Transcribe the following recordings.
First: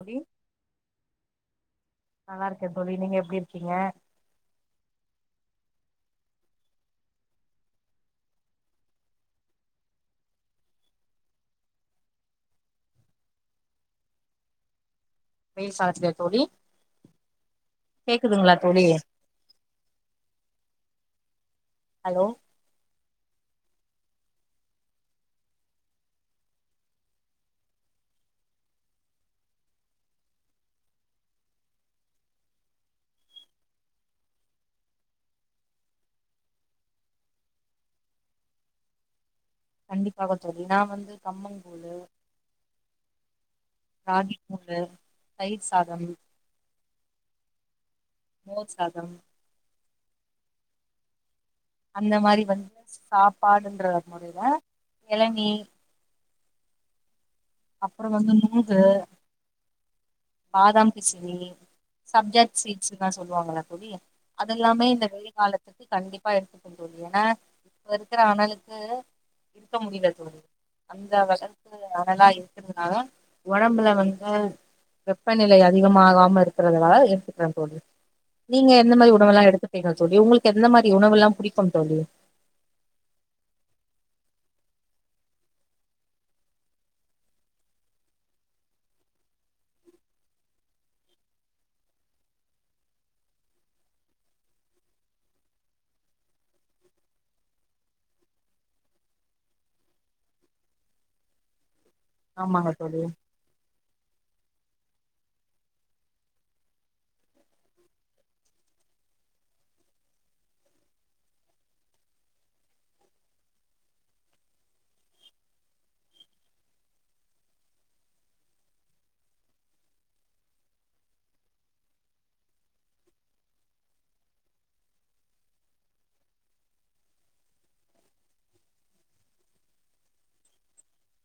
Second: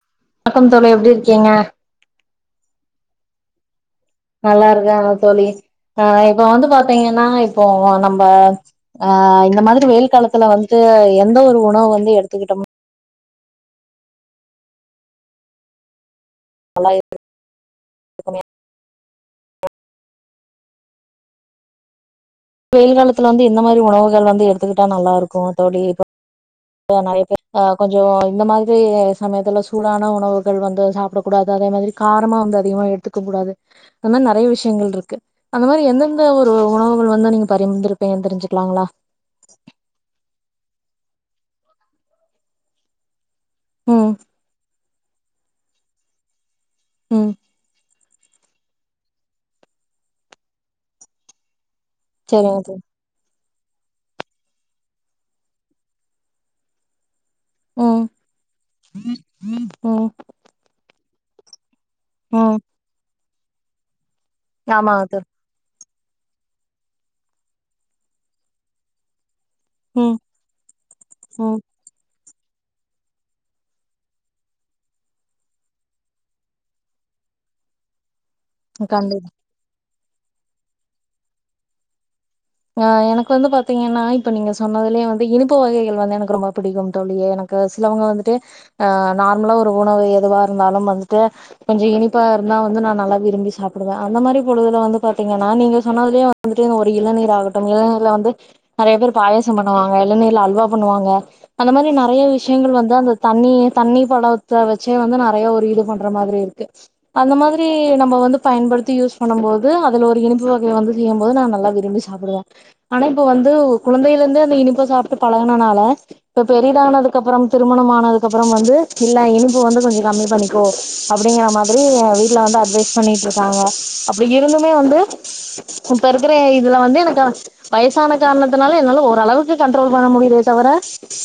தோழி வணக்கம் தோழி எப்படி இருக்கீங்க நல்லா இருக்கே தோழி நீங்க எப்டி இருக்கீங்க நல்லா இருக்கே தோழி ஆஹ் இப்ப வந்து பாத்தீங்கன்னா இப்போ நம்ம ஆஹ் இந்த மாதிரி வெயில் காலத்துல வந்து எந்த ஒரு உணவு வந்து எடுத்துக்கிட்டோம் ப சா அசுதல் தோழி கேக்குதுங்களா தோழி ஹலோ வெயில் காலத்துல வந்து இந்த மாதிரி உணவுகள் வந்து எடுத்துக்கிட்டா நல்லா இருக்கும் தோழி இப்ப நெறிய பேர் கொஞ்சம் இந்த மாதிரி சமயத்துல சூடான உணவுகள் வந்து சாப்பிடக்கூடாது அதே மாதிரி காரமா வந்து அதிகமா எடுத்துக்க கூடாது அந்த மாதிரி நிறைய விஷயங்கள் இருக்கு அந்த மாதிரி எந்தெந்த ஒரு உணவுகள் வந்து என்ன நீங்க [unintelligible] தெரிஞ்சுக்களாங்லா கண்டிப்பா கொஞ்சம் நா வந்து கம்மங்குளு ம் ராகிக்கூலு தயிர் சாதம் உம் மோர் சாதம் அந்த மாரி சரிங்க வந்து தோழி சா பாடுன்ற முறயில இளநி ம் வந்து நுங்கு ம் பாதாம் பிசினி ம் சப்ஜெக்ட் சீஸ் தான் சொல்லுவாங்களா கேரிய அதெல்லாமே ஆமாங்க இந்த தோழி வெயில் காலத்துக்கு கண்டிப்பா எடுத்துக்கள்ள ஏன்னா இப்ப இருக்கிற ஆணலுக்கு இருக்க முடியல ம் தோழி அந்த வகு ம் அனலா இரு [inaudible] உடம்புல வந்து வெப்பநிலை அதிகமாகாம இருக்குறதுனால ஏத்துக்குறன் தோல்வி நீங்க எந்த மாதிர கண்டிப்பா உணவலாம் எல்லாம் எடுத்துப்பீங்க தோழி உங்களுக்கு எந்த மாரி உணவுல்லாம் பிடிக்கும் தோழி ஆ எனக்கு வந்து பாத்தீங்கன்னா இப்ப நீங்க சொன்னதுலயே வந்து இனிப்பு வகைகள் வந்து எனக்கு ரொம்ப பிடிக்கும் தோழியே எனக்கு சிலவங்க வந்துட்டு ஆ நார்மலா ஒரு உணவு எதுவா இருந்தாலும் வந்துட்டு கொஞ்சம் இனிப்பா இருந்தா வந்து நான் நல்ல விரும்பி சாப்பிடுவேன் அந்த மாரி பொழுதுல வந்து பாத்தீங்கன்னா நீங்க சொன்னதுலேயே வந்துட்டு ஒரு இளநீர் கட்டும் இளநீல வந்து நிறைய பேர் பாயசம் பண்ணுவாங்க இளநீர்ல அல்வா பண்ணுவாங்க அந்த மாதிரி ந நெறைய ஆமாங்க விஷயங்கள் வந்து தோழி அந்த தண்ணி தண்ணி பழத்தை வச்சு வந்து நிறைய ஒரு இது பண்ற மாதிரி இருக்கு அந்த மாதிரி நம்ம வந்து பயன்படுத்தி யூஸ் பண்ணும் போது அதுல ஒரு இனிப்பு வகையை வந்து செய்யும்போது நாங்கலல்லாம் விரும்பின் ச ஆனா இப்ப வந்து குழந்தையில இருந்து அந்த இனிப்பு சாப்பிட்டு பழகனால இப்ப பெரிதனதுக்கப்புறம் திருமணம் ஆனதுக்கு அப்புறம் வந்து இல்ல இனிப்பு வந்து கொஞ்சம் கம்மி பண்ணிக்கோ அப்படிங்கற மாதிரி வீட்டுல வந்து அட்வைஸ் பண்ணிட்டு இருக்காங்க அப்படி இருந்துமே வந்து இப்ப இருக்கிற இதுல வந்து [inaudible] வயசான காரணத்தினால என்னால ஓரளவுக்கு கண்ட்ரோல் பண்ண முடியுதே தவிர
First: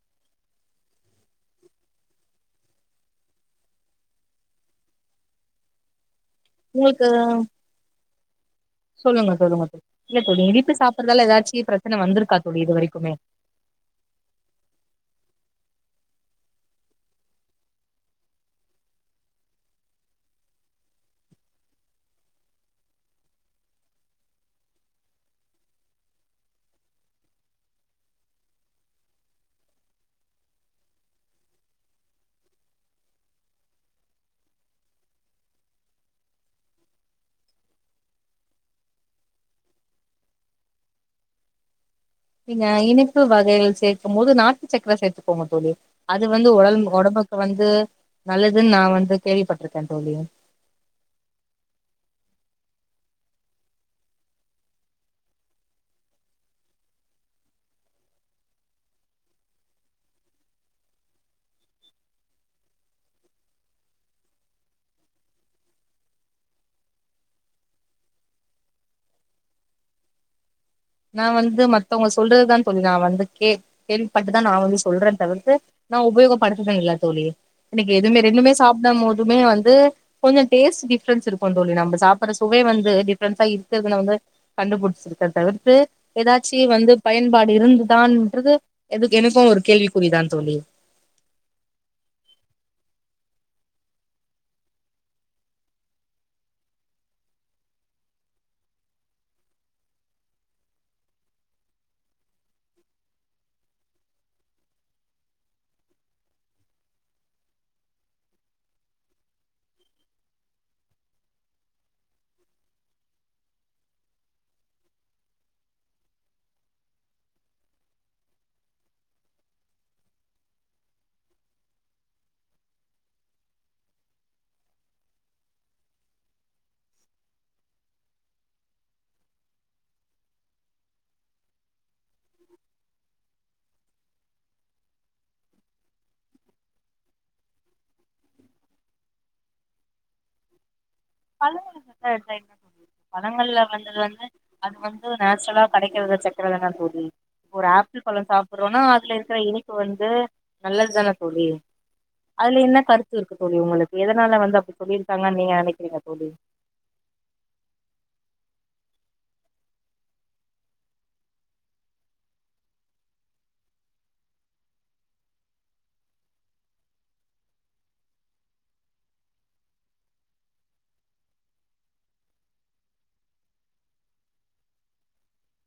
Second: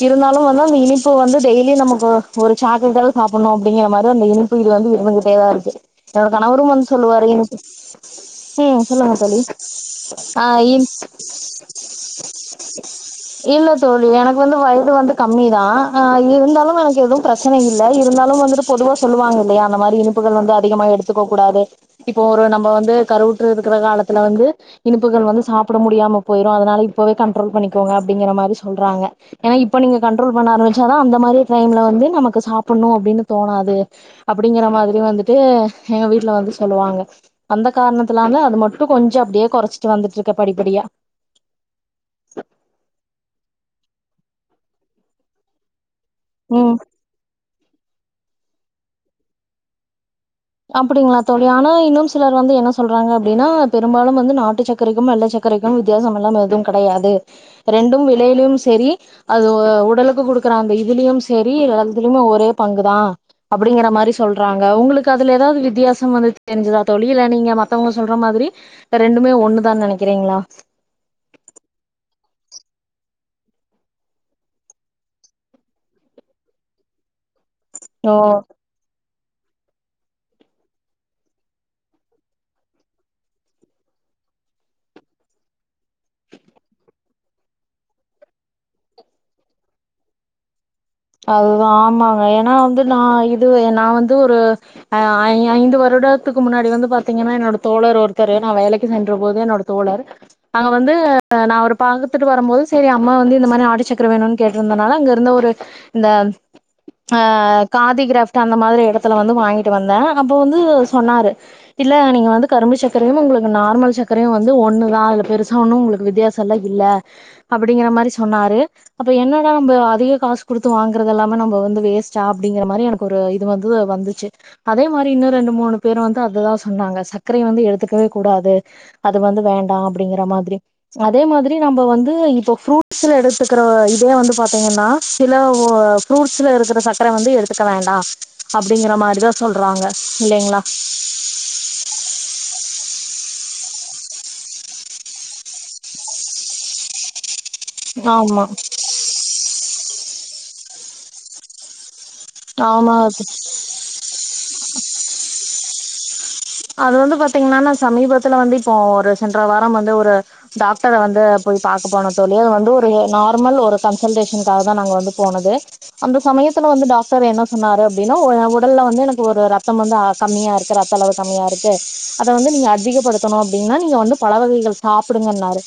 இருந்தாலும் வந்து அந்த இனிப்பு வந்து டெய்லி நமக்கு ஒரு சாக்லேட்டால சாப்பிடணும் அப்டிங்கிற மாரி அந்த இனிப்பு இது வந்து இருந்துகிட்டேதான் இருக்கு எ கணவரும் வந்து உங்களுக்கு சொல்லுவார் இனக் ஸ்ட் ஹம் சொல்லுங்க தோழி சொல்லுங்க இல்ல தோழி ஆ இனிப்பு இ சாப்பிடறதால ஏதாச்சு பிரச்சன வந்திருக்கா தோழி இது வரைக்குமே இல்ல தோழி எனக்கு வந்து வயது வந்து கம்மி தான் ஆ இருந்தாலும் எனக்கு எதுவும் பிரச்சனை இல்ல இருந்தாலும் வந்துட்டு பொதுவா சொல்லுவாங்க இல்லயா அந்த மாதரி இனிப்புகள் வந்து அதிகமா எடுத்துக்க கூடாது இப்போ ஒரு நம்ம வந்து கருவுட்று இருக்கிற காலத்துல வந்து இனிப்பு கள் வந்து சாப்பிட முடியாம போயிரும் அதனால இப்பவே கண்ட்ரோல் பண்ணிக்கோங்க அப்டிங்கற மாரி சொல்றாங்க ஏன்னா இப்ப நீங்க கண்ட்ரோல் பண்ண ஆரம்பிச்சாதான் அந்த மாரி டைம்ல வந்து நமக்கு சாப்பிடணும் அப்டின்னு தோணாது அப்டிங்கற மாரி வந்துட்டு எங்க வீட்டுல வந்து சொல்லுவாங்க அந்த காரணத்துலந்து அது மட்டும் கொஞ்சம் அப்டியே குறைச்சி [inaudible] வந்துட்டு இருக்க படிப்படியா நீங்க இனைப்பு வகைகள் சேர்க்கும் போது நாட்டு சக்கர சேர்த்துகோ தோழி அது வந்து ம் உடல் உடம்புக்கு வந்து நல்லதுன்னு நான் வந்து கேள்விப்பட்டிருக்கேன் தோழி அப்டிங்களா தொழியானா இன்னும் சிலர் வந்து என்ன சொல்றாங்க அப்டின்னா பெரும்பாலும் வந்து நாட்டு சர்கக்கரைக்கும் வெள்ளை சர்கக்கரைக்கும் வித்தியாசம் எல்லாம் எதுவும் கிடையாது ரெண்டும் விலையிலயும் சரி அது உடலுக்கு குடுக்குற அந்த இதுலயும் சரி இத்துலயுமே ஒரே பங்குதான் அப்டிங்கற மாரி சொல்றாங்க உங்களுக்கு அதுல ஏதாவது வித்தியாசம் வந்து தெரிஞ்சுதா தோழி இல்ல நீங்க மத்தவங்க சொல்ற மாரி ரெண்டுமே ஒண்ணுதான் நினைக்கிறீங்களா நான வந்து மத்தவங்க சொல்றதுதான் தோழி நான வந்து கே கேள்விபட்டுதான் நான வந்து சொல்றேன் தவிர்த்து நான உபயோகப்படுத்தனதே இல்ல தோழி எனக்கு ஓ எவுமே ரெண்டுமே சாப்பிட போது இதுமே வந்து கொஞ்சம் டேஸ்ட் டிஃப்ரென்ஸ் இருக்கும் தோழி நம்ம சாப்பிடற சுவை வந்து டிஃப்ரென்ஸா இருக்குது வந்து கண்டுபிடிச்சிருக்க தவிர [inaudible] ஏதாச்சும் வந்து பயன்பாடு இருந்துதானறது எனக்கும் ஒரு கேள்விக்குறிதான் தோழி அதுதான் ஆமாங்க என வந்து நான் இது நான் வந்து ஒரு அ ஐ ஐந்து வருடத்துக்கு முன்னாடி வந்து பாத்தீங்கன்னா என்னோட தோழர் ஒருத்தர் நான வேலைக்கு சென்ற போது என்னோட தோழர் அங்க வந்து [inaudible] அவ ஒரு பாத்துட்டு வரும்போது சரி அம்மா வந்து இந்த மாரி ஆடிச்சக்கர வேணும்னு கேட்டிருந்ததுனால அங்க இருந்து ஒரு இந்த ஆ காதி கிராப்ட்ட் அந்த மாரி இடத்துல வந்து வாங்கிட்டு வந்தேன் அப்போ வந்து சொன்னாரு இல்ல நீங்க வந்து கரும்பு சர்க்கரையும் உங்களுக்கு நார்மல் சர்க்கரையும் வந்து ஒண்ணுதான் அதுல பெருசா ஒன்னும் உங்களுக்கு வித்தியாசல்ல இல்ல அப்டிங்கிற மாரி சொன்னாரு அப்ப என்னடா நம்ம அதிக காசு குடுத்து வாங்கறது இல்லாம நம்ம வந்து வேஸ்ட்டா அப்டிங்கிற மாரி எனக்கு ஒரு இது வந்து வந்துச்சு அதே மாரி இன்னும் ரெண்டு மூணு பேரும் வந்து அதுதான் சொன்னாங்க சர்க்கரைய வந்து எடுத்துக்கவே கூடாது அது வந்து வேண்டாம் அப்டிங்கிற மாரி அதே மாதிரி நம்ப வந்து இப்போ ஃப்ரூட்ஸ்ல எடுத்துக்கிற இதே வந்து பாத்தீங்கன்னா சில ஃப்ரூட்ஸில இருக்கிற சர்க்கர வந்து எடுத்துக்க வேண்டாம் அப்டிங்கிற மாரி தான் சொல்கிறாங்க இல்லங்களா பழங்கள்ள வந்தது வந்து அது வந்து நேச்சுரலா கெடைக்கிறது சக்கரதான ஒரு ஆப்பிள் பழம் ஆமா சாப்றோனா அதுல இருக்கிற இனிப்பு வந்து து நல்லதுதானே தோழி அதுல என்ன ஆமா கருத்து இருக்க போது இவங்களுக்கு எதனால வந்து அப்டி சொல்லியிருக்காங்கன்னு நீங்க நினைக்க ஓடி அது வந்து பாத்தீங்கன்னனா சமீபத்துல வந்து இப்போ ஒரு சென்ற வாரம் வந்து ஒரு டாக்டர வந்து போய் பாக்க போன தோழி வந்து ஒரு நார்மல் ஒரு கன்சல்டேஷனுக்காக தான் நாங்க வந்து போனது அந்த சமயத்துல வந்து டாக்டர் என்ன சொன்னாரு அப்டினா உ உடல்ல வந்து எனக்கு ஒரு ரத்தம் வந்து கம்மியா இருக்கு ரத்த அளவு கம்மியா இருக்கு அத வந்து நீங்க அதிகப்படுத்தனும் அப்டின்னா நீங்க வந்து பல வகைகள் சாப்பிடுங்கன்னாரு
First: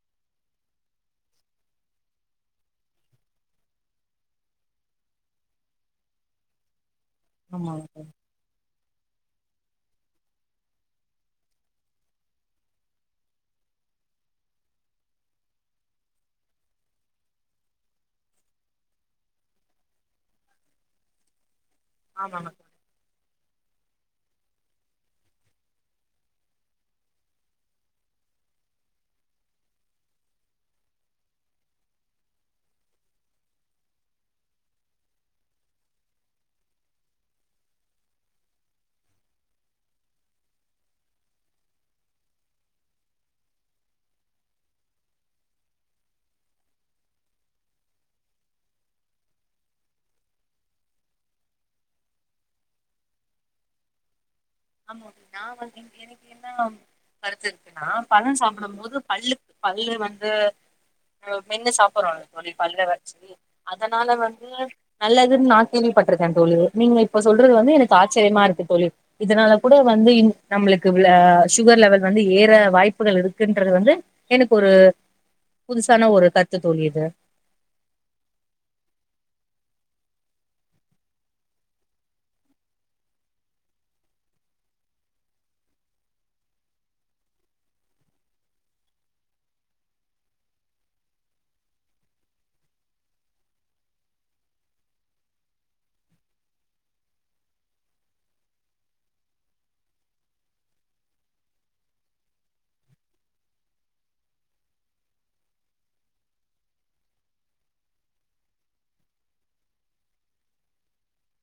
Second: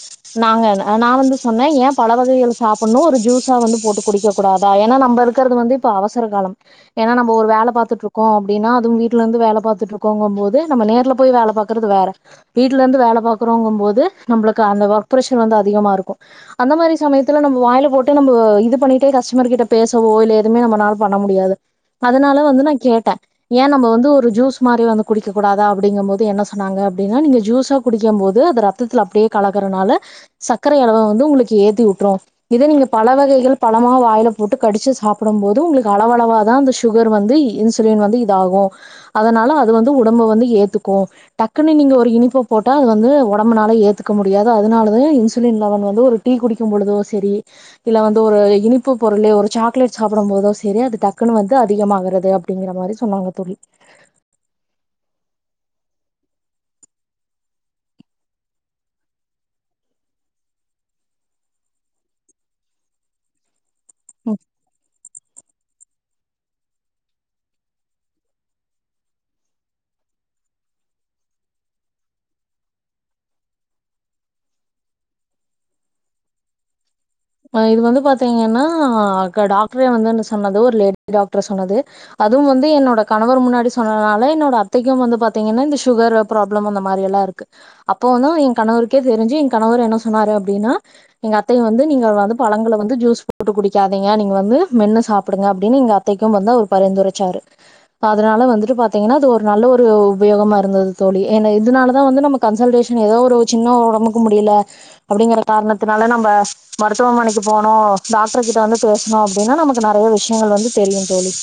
நாங்க நான வந்து சொன்னேன் ஏன் பல வகைகள் சாப்புண்ணும் ஒரு ஜூஸா வந்து போட்டு குடிக்க கூடாதா ஏன்னா நம்ம இருக்கிறது வந்து இப்ப அவசர காலம் ஏன்னா நம்ம ஒரு வேல ஆமாங்க தோழி பாத்துட்டுருக்கோம் அப்பிடினா அதுஉ வீட்டுல இருந்து வேல பாத்துட்டு இருக்கோங்க அ போது நம்ம நேர்ல போய் வேல பாக்றது வேற வீட்டுல இருந்து வேல பாக்குறோங்கும் போது நம்புளுக்கு அந்த ஒர்க்பிரெஷர் வந்து அதிகமா இருக்கும்அந்த மாரி சமயத்துல நம்ம வாயில போட்டு நம்ம இது பண்ணிட்டே கஸ்டமர் கிட்ட பேசவோ இல்ல எதுவுமே நம்பனால் பண்ண முடியாது அதனால ஆமாங்க வந்து நான கேட்ட ஏன் நம்ப வந்து ஒரு ஜூஸ் மாரி வந்து குடிக்கக்கூடாதா அப்டிங்கும் போது என்ன சொன்னாங்க அப்டினா நீங்க ஜூஸா குடிக்கும் போது அது ரத்தத்தில அப்டியே கலகுறனால சர்க்கரை அளவ வந்து உங்களுக்கு ஏத்தி உட்ரோ இதே நீங்க பல வகைகள் பலமா வாயில போட்டு கடிச்சு சாப்டும் போது உங்களுக்கு அளவளவாதான் அந்த சுகர் வந்து இன்சுலின் வந்து இதாகும் அதனால அது வந்து உடம்பு வந்து ஏத்துக்கோ டக்குன்னு நீங்க ஒரு இனிப்ப போட்டா அது வந்து ஒடம்புனால ஏத்துக்க முடியாது அதனளயே இன்சுலின் லெவன் வந்து ஒரு டீ குடிக்கும் பொளுதோ செரி இல்ல வந்து ஒரு இனிப்பு பொருளே ஒரு சாக்லேட் சாப்பிடும் பொதோ செரி அது டக்குன்னு வந்து அதிகமாகுறது அப்டிங்கற மாரி சொன்னாங்க தோழி ஆமா நான வந்து எ எனக்கு என்ன கருத்து இருக்குன்னா பலம் சாப்பிடும் மோது பல்லு பல்லு வந்து மெ மென்னு சாப்பர்றோ [unintelligible] பல்ல வச்சு அதனால வந்து நல்லதூன் நா கேள்விப்பட்டிருக்கேன் தோலி நீங்க இப்ப சொல்றது வந்து எனக்கு ஆச்சரியமா இருக்கு தோலி இதனால கூட வந்து இங் நம்புளுக்கு உள்ள சுகர் லெவல் வந்து ஏற வாய்ப்புகள் இருக்குன்றது வந்து எனக்கு ஒரு புதுசான ஒரு கருத்து தோலி இது அ இது வந்து பாத்தீங்கன்னா க டாக்ட்ரே வந்து என்ன சொன்னது ஒரு லேடி டாக்டரு சொன்னது அதுவும் வந்து என்னோட கணவர் முன்னாடி சொன்னதுனால என்னோட அத்தைக்கும் வந்து பாத்தீங்கன்னா இந்த சுகர் ப்ராப்ளம் அந்த மாரி எல்லா இருக்கு அப்போதோ என் கணவருக்கே தெரிஞ்சு என் கணவர் என்ன சொன்னாரு அப்டின்னா எங்க அத்தைைய வந்து நீங்க வந்து பழங்கள வந்து ஜூஸ் போட்டு குடிக்காதீங்க நீங்க வந்து மென்னு சாப்பிடுங்க அப்டடின்னு எங்க அத்தைக்கும் வந்து அவர் பரிந்துரைச்சாரு அதனால வந்துட்டு பாத்தீங்கன்னா அது ஒரு நல்ல ஒரு உபயோகமா இருந்தது தோழி ஏனா இதனாலதா வந்து நம்ம கன்சல்டேஷன் ஏதோ ஒரு சின்ன உடம்புக்கு முடியல அப்டிங்கற காரணத்தனால நம்ப மருத்துவமணைக்கு போனோம் டாக்டர் கிட்ட வந்து பேசனோம் அப்டின்னா நமக்கு நெறைய விஷயங்கள் வந்து தெரியும் தோலி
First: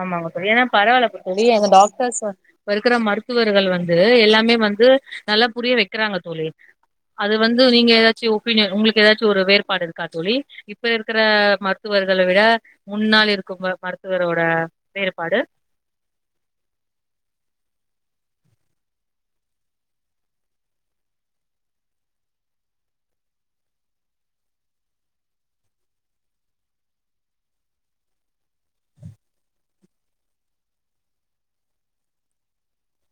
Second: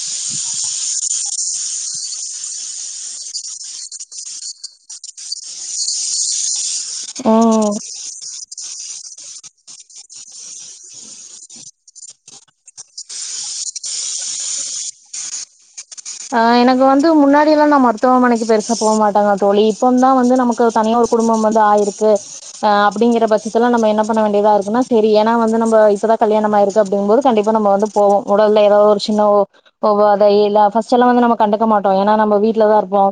ஆமாங்க தோழி பரவால்ல தோழி டாக்டர்ஸ் வந் இப்போ இருக்கற மருத்துவர்கள் வந்து எல்லாமே வந்து நல்லா புரிய வைக்கிறாங்க தோலி அது வந்து ம் நீங்க ஏதாச்சும் [unintelligible] உங்களுக்கு ஏதாச்சும் ஒரு வேறுபாடு இருக்கா தோலி இப்ப இருக்கிற மருத்துவர்கல விட முன்னால் இருக்கப் போற மருத்துவரோ அ வேறுபாடு ஆ எனக்கு வந்து முன்னாடி எல்லா நா மருத்துவமனைக்கு பெருசா போக மாட்டாங்க தோலி இப்ப தான் வந்து நமக்கு தனியா ஒரு குடும்பம் வந்து ஆயிருச்சு அ அப்படிங்கிறக்ஷ பட்சத்துலா நம்ப என்ன பண்ண வேண்டியதா இருக்குன்னா சரி ஏனா வந்து நம்ப இப்பதா கல்யாணமாயிருக்கு அப்டிங்கும் போது கண்டிப்பா நம்ப வந்து போவோ உடல்ல ஏதாவது ஒரு சின்ன ஒ ஒவ்வாதை இல்லா [inaudible] வந்து நம்ம கண்டுக்கமாட்டோ ஏன்னா நம்ப வீட்டுலதான் இருப்போ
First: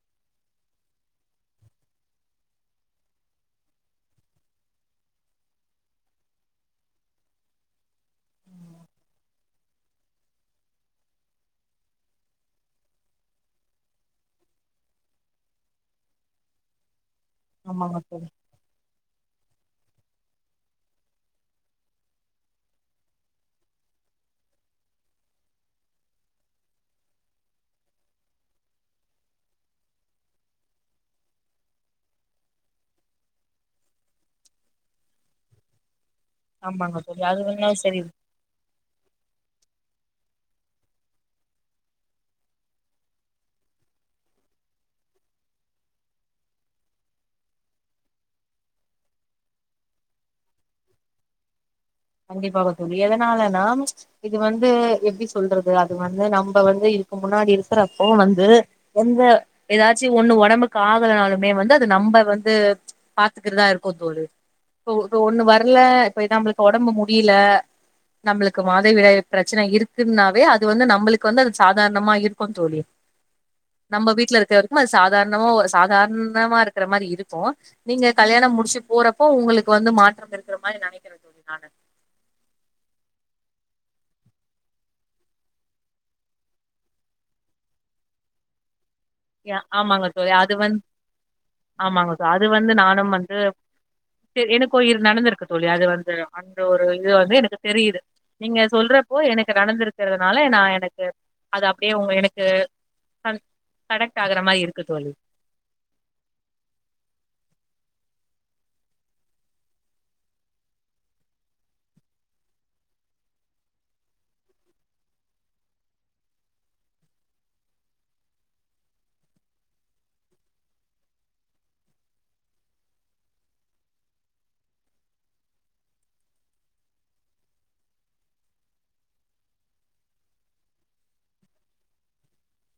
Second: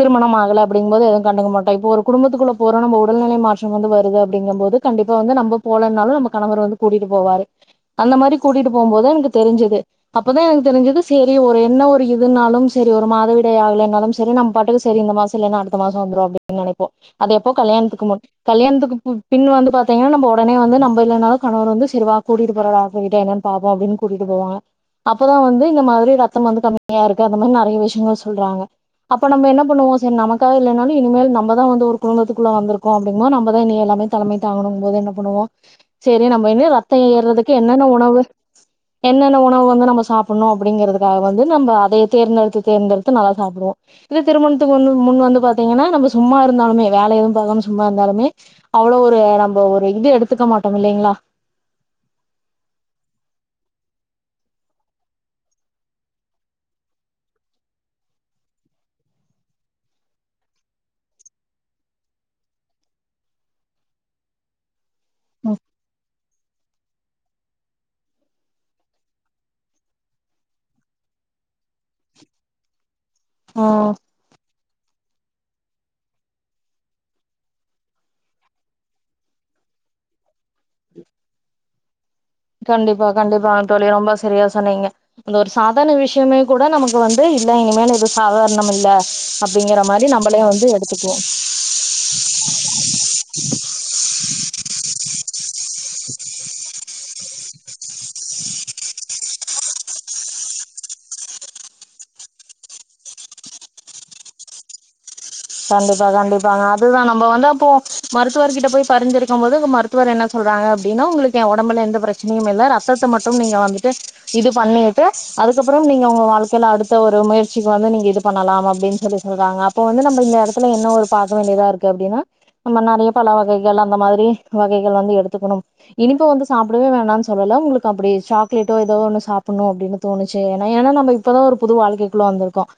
திருமணம் ஆகல அப்டிங்கும் போது எதுவும் கண்டுக்கமாட்டோ இப்போ ஒரு குடும்பத்துக்குள்ள போரோனுபோ உடல்நிலை மாற்றம் வந்து வருது அப்டிங்கும் போது கண்டிப்பா வந்து நம்ப போலனாலு நம்ப கணவர் வந்து கூட்டிட்டு போவாரு அந்த மாரி கூட்டிட்டு போகும் போது எனக்கு தெரிஞ்சது அப்பதா எனக்கு தெரிஞ்சது சரி ஒரு என்ன ஒரு [unintelligible] இதுனாலும் செரி ஒரு மாதவிடை ஆகலைனாலும் செரி நம்ப பாட்டுக்கு சரி இந்த மாச இல்லன்னா அடுத்த மாச வந்துரும் அப்டின்னு நெனைப்போம் அது எப்போ ஆமாங்க கல்யாணத்துக்கு முன் தோழி கல்யாணத்துக்கு பி பின் வந்து ப [unintelligible] நம்ப உடனே வந்து நம்ப இல்லனாலும் கணவர் வந்து செரி வா கூட்டிட்டு போராரா போய்ட்டு என்னன்னு பாப்போம் அப்டினு கூட்டிட்டு போவாங்க அப்தான் வந்து இந்த மாரி ரத்தம் வந்து கம்மி தனியா இருக்க அந்த மாரி நெறைய விஷயங்கள் சொல்றாங்க அப்ப நம்ம என்ன பண்ணுவோ சரி நமக்கா இல்லன்னால இனிமேல் நம்மதா வந்து ஒரு குடும்பத்துக்குள்ள வந்திருக்கோ அப்டிங்கும்மோ நம்பதா இனி எல்லாமே தலைமை தாங்கணும் போது என்ன பண்ணுவோம் சரி நம்ம [unintelligible] ஆமாங்க ரத்தம் தோழி அது ஏறுறதுக்கு வேணா என்னென்ன சரி உணவு என்னென்ன உணவு [unintelligible] நம்ப சாப்புண்ணும் அப்டிங்கிறதுக்காக வந்து நம்ம அதைய தேர்ந்தெடுத்து தேர்ந்தெடுத்து நல்லா சாப்டுவோ இது திருமணத்துக்கு மு முன் வந்து பாத்தீங்கனா நம்ம சும்மா இருந்தாலுமே வேல எதுவும் பாக்காம சும்மா இருந்தாலுமே அவ்ளோ ஒரு நம்ம ஒரு இது எடுத்துக்க மாட்டோ இல்லங்ளா கண்டிப்பாக தோழி எதனாலன்னா இது வந்து எப்டி சொல்றது அது வந்து நம்ப வந்து இதுக்கு முன்னாடி இருக்கிறப்ப வந்து எந்த ஏதாச்சு ஒண்ணு ஒடம்புக்கு ஆகலனாலுமே வந்து அது நம்ப வந்து பாத்துக்கரதா இருக்கு தோழி இப்போ இப்போ ஒண்ணு வரல போய்டாம்ப உடம்பு முடியல நம்ளுக்கு மாதை விடாய பிரச்சனை இருக்குன்னாவே அது வந்து நம்மளுக்கு வந்து அது சாதாரணமா இருக்கும் தோலி ம் நம்ம வீட்ல இருக்காரு சாதாரணமா ஒரு சாதாரணமா இருக்கற மாரி இருக்கும் நீங்க கல்யாணம் முடிச்சு போறப்போ உங்களுக்கு வந்து மாற்றம் இருக்ற மாரி நினைக்கிற [inaudible] கண்டிப்பா கண்டிப்பா தோழி ரொம்ப சரியா சொன்னீங்க அந்த ஒரு சாதாரண விஷயமே கூட நமக்கு வந்து இல்ல இனிமே எதுவும் சாதார்ணம் இல்ல அப்டிங்கிற ஆமாங்க மாரி ச நம்மளே அது வந்து வந் எடுத்துக்குவோ ஆமாங்க ச அது வந்து நானும் வந்து எனக்கு [inaudible] நடந்திருக்கு தோலி அது வந்து அந்த ஒரு இது வந்து எனக்கு தெரியுது நீங்க சொல்றப்போ எனக்கு நடந்துருக்கிறதுனால நான எனக்கு அது அப்டியே உங்க எனக்கு கடெக்ட் ஆகுற மாரி இருக்கு தோலி கண்டிப்பா கண்டிப்பாங்க அதுதான் நம்ம வந்து அப்போ மருத்துவர்கிட்ட போய் பரிந்துரைக்குபோது மருத்துவர் என்ன சொல்றாங்க அப்டின்னா உங்களுக்கு என் உடம்புல எந்த பிரச்சனையும் இல்ல ரத்தத்தை மட்டும் நீங்க வந்துட்டு இது பண்ணிட்டு அதுக்கப்பறம் நீங்க உங்க வாழ்க்கையில அடுத்த ஒரு முயற்சிக்கு வந்து நீங்க இது பண்ணலாம் அப்டின்னு சொல்லி சொல்றாங்க அப்ப வந்து நம்ம இந்த இடத்துல என்ன ஒரு பாக்க வேண்டியதா இருக்கு அப்டின்னா நம்ம நெறைய பழ வகைகள் அந்த மாரி வகைகள் வந்து எடுத்துக்கணும் இனிப்பு வந்து சாப்பிடவே வேணாம்னு சொல்ல உங்களுக்கு அப்டி சாக்லேட்டோ ஏதோ ஒன்னு சாப்பிடணும் அப்டின்னு தோணுச்சு ஏன்னா ஏன்னா நம்ம இப்பதான் ஒரு புது வாழ்க்கைக்குள்ள வந்ருக்கோம்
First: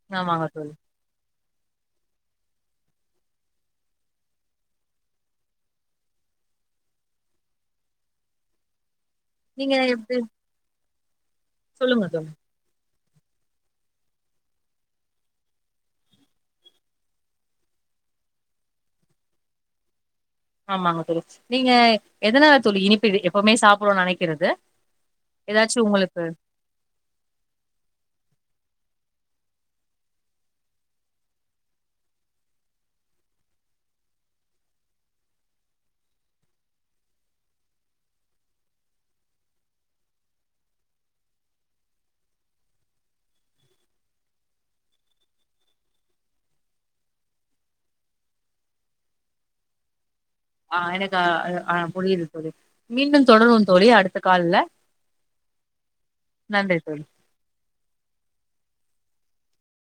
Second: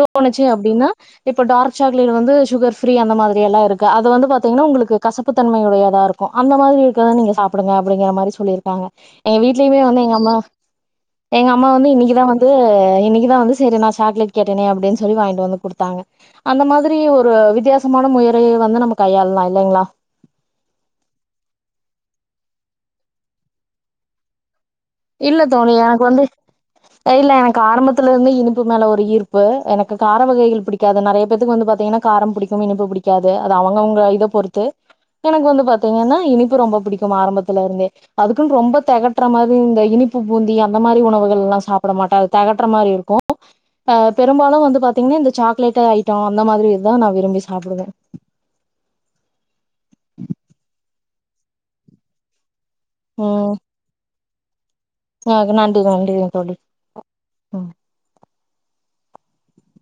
தோணுச்சு ஆமாங்க தோழி அப்டின்னா இப்ப டார்க் சாக்லேட் வந்து சுகர் ஃப்ரீ அந்த மாரி எல்லாம் இருக்கு அது வந்து பாத்தீங்கன்னா உங்களுக்கு கசப்புத்தன்மையுடையதா இருக்கும் அந்த மாரி இருக்றத நீங்க சாப்டுங்க அப்டிங்கிற மாரி சொல்லிருக்காங்க எங்க நீங்க வீட்லயுமே வந்து எப்டி எங்க அம்மா எங்க அம்மா வந்து சொல்லுங்க தோழி இன்னைக்குதான் வந்து இன்னைக்க இத வந்து செரி நான சாக்லேட் கேட்டேன் அப்டின்னு சொல்லி வாங்கிட்டு வந்து கொடுத்தாங்க அந்த மாரி ஒரு வித்யாசமான முறைய வந்து நம்ம கையாளலாம் இல்லைங்களா ஆமாங்க தோழி நீங்க எதனால தோழி இனிப்ப எப்பவுமே சாப்டணும்னு நினைக்கிறது இல்ல தோழி எனக்கு வந்து இல்ல எனக்கு ஆரம்பத்துல இருந்து இனிப்பு மேல ஒரு ஈர் இப்ப எனக்கு கார வகைகள் பிடிக்காது நெறைய பேக்கு வந்து பாத்தீங்கன்னா காரம் புடிக்கும் இனிப்பு புடிக்காது அவங்கவுங்க இத பொறுத்து எனக்கு வந்து பாத்தீங்கன்னா இனிப்பு ரொம்ப பிடிக்கும் ஆரம்பத்துல இருந்தே அதுக்குன்னு ரொம்ப தகட்டுற மாரி இந்த இனிப்பு பூந்தி அந்த மாரி உணவுகள் எல்லாம் சாப்பிட மாட்டேன் அது தகட்டுற மாரி இருக்கும் அ பெரும்பாலும் வந்து பாத்தீங்கன்னா இந்த சாக்லேட் ஐட்டம் அந்த மாரி இதுதான் நான் விரும்பி சாப்பிடுவேன் ஆஎனக்கு ஆ புரியுது சொ மீண்டும் தொடரும் தோழி அடு கால்ல ஆ நன்றி நன்றிங்க தோழி உம்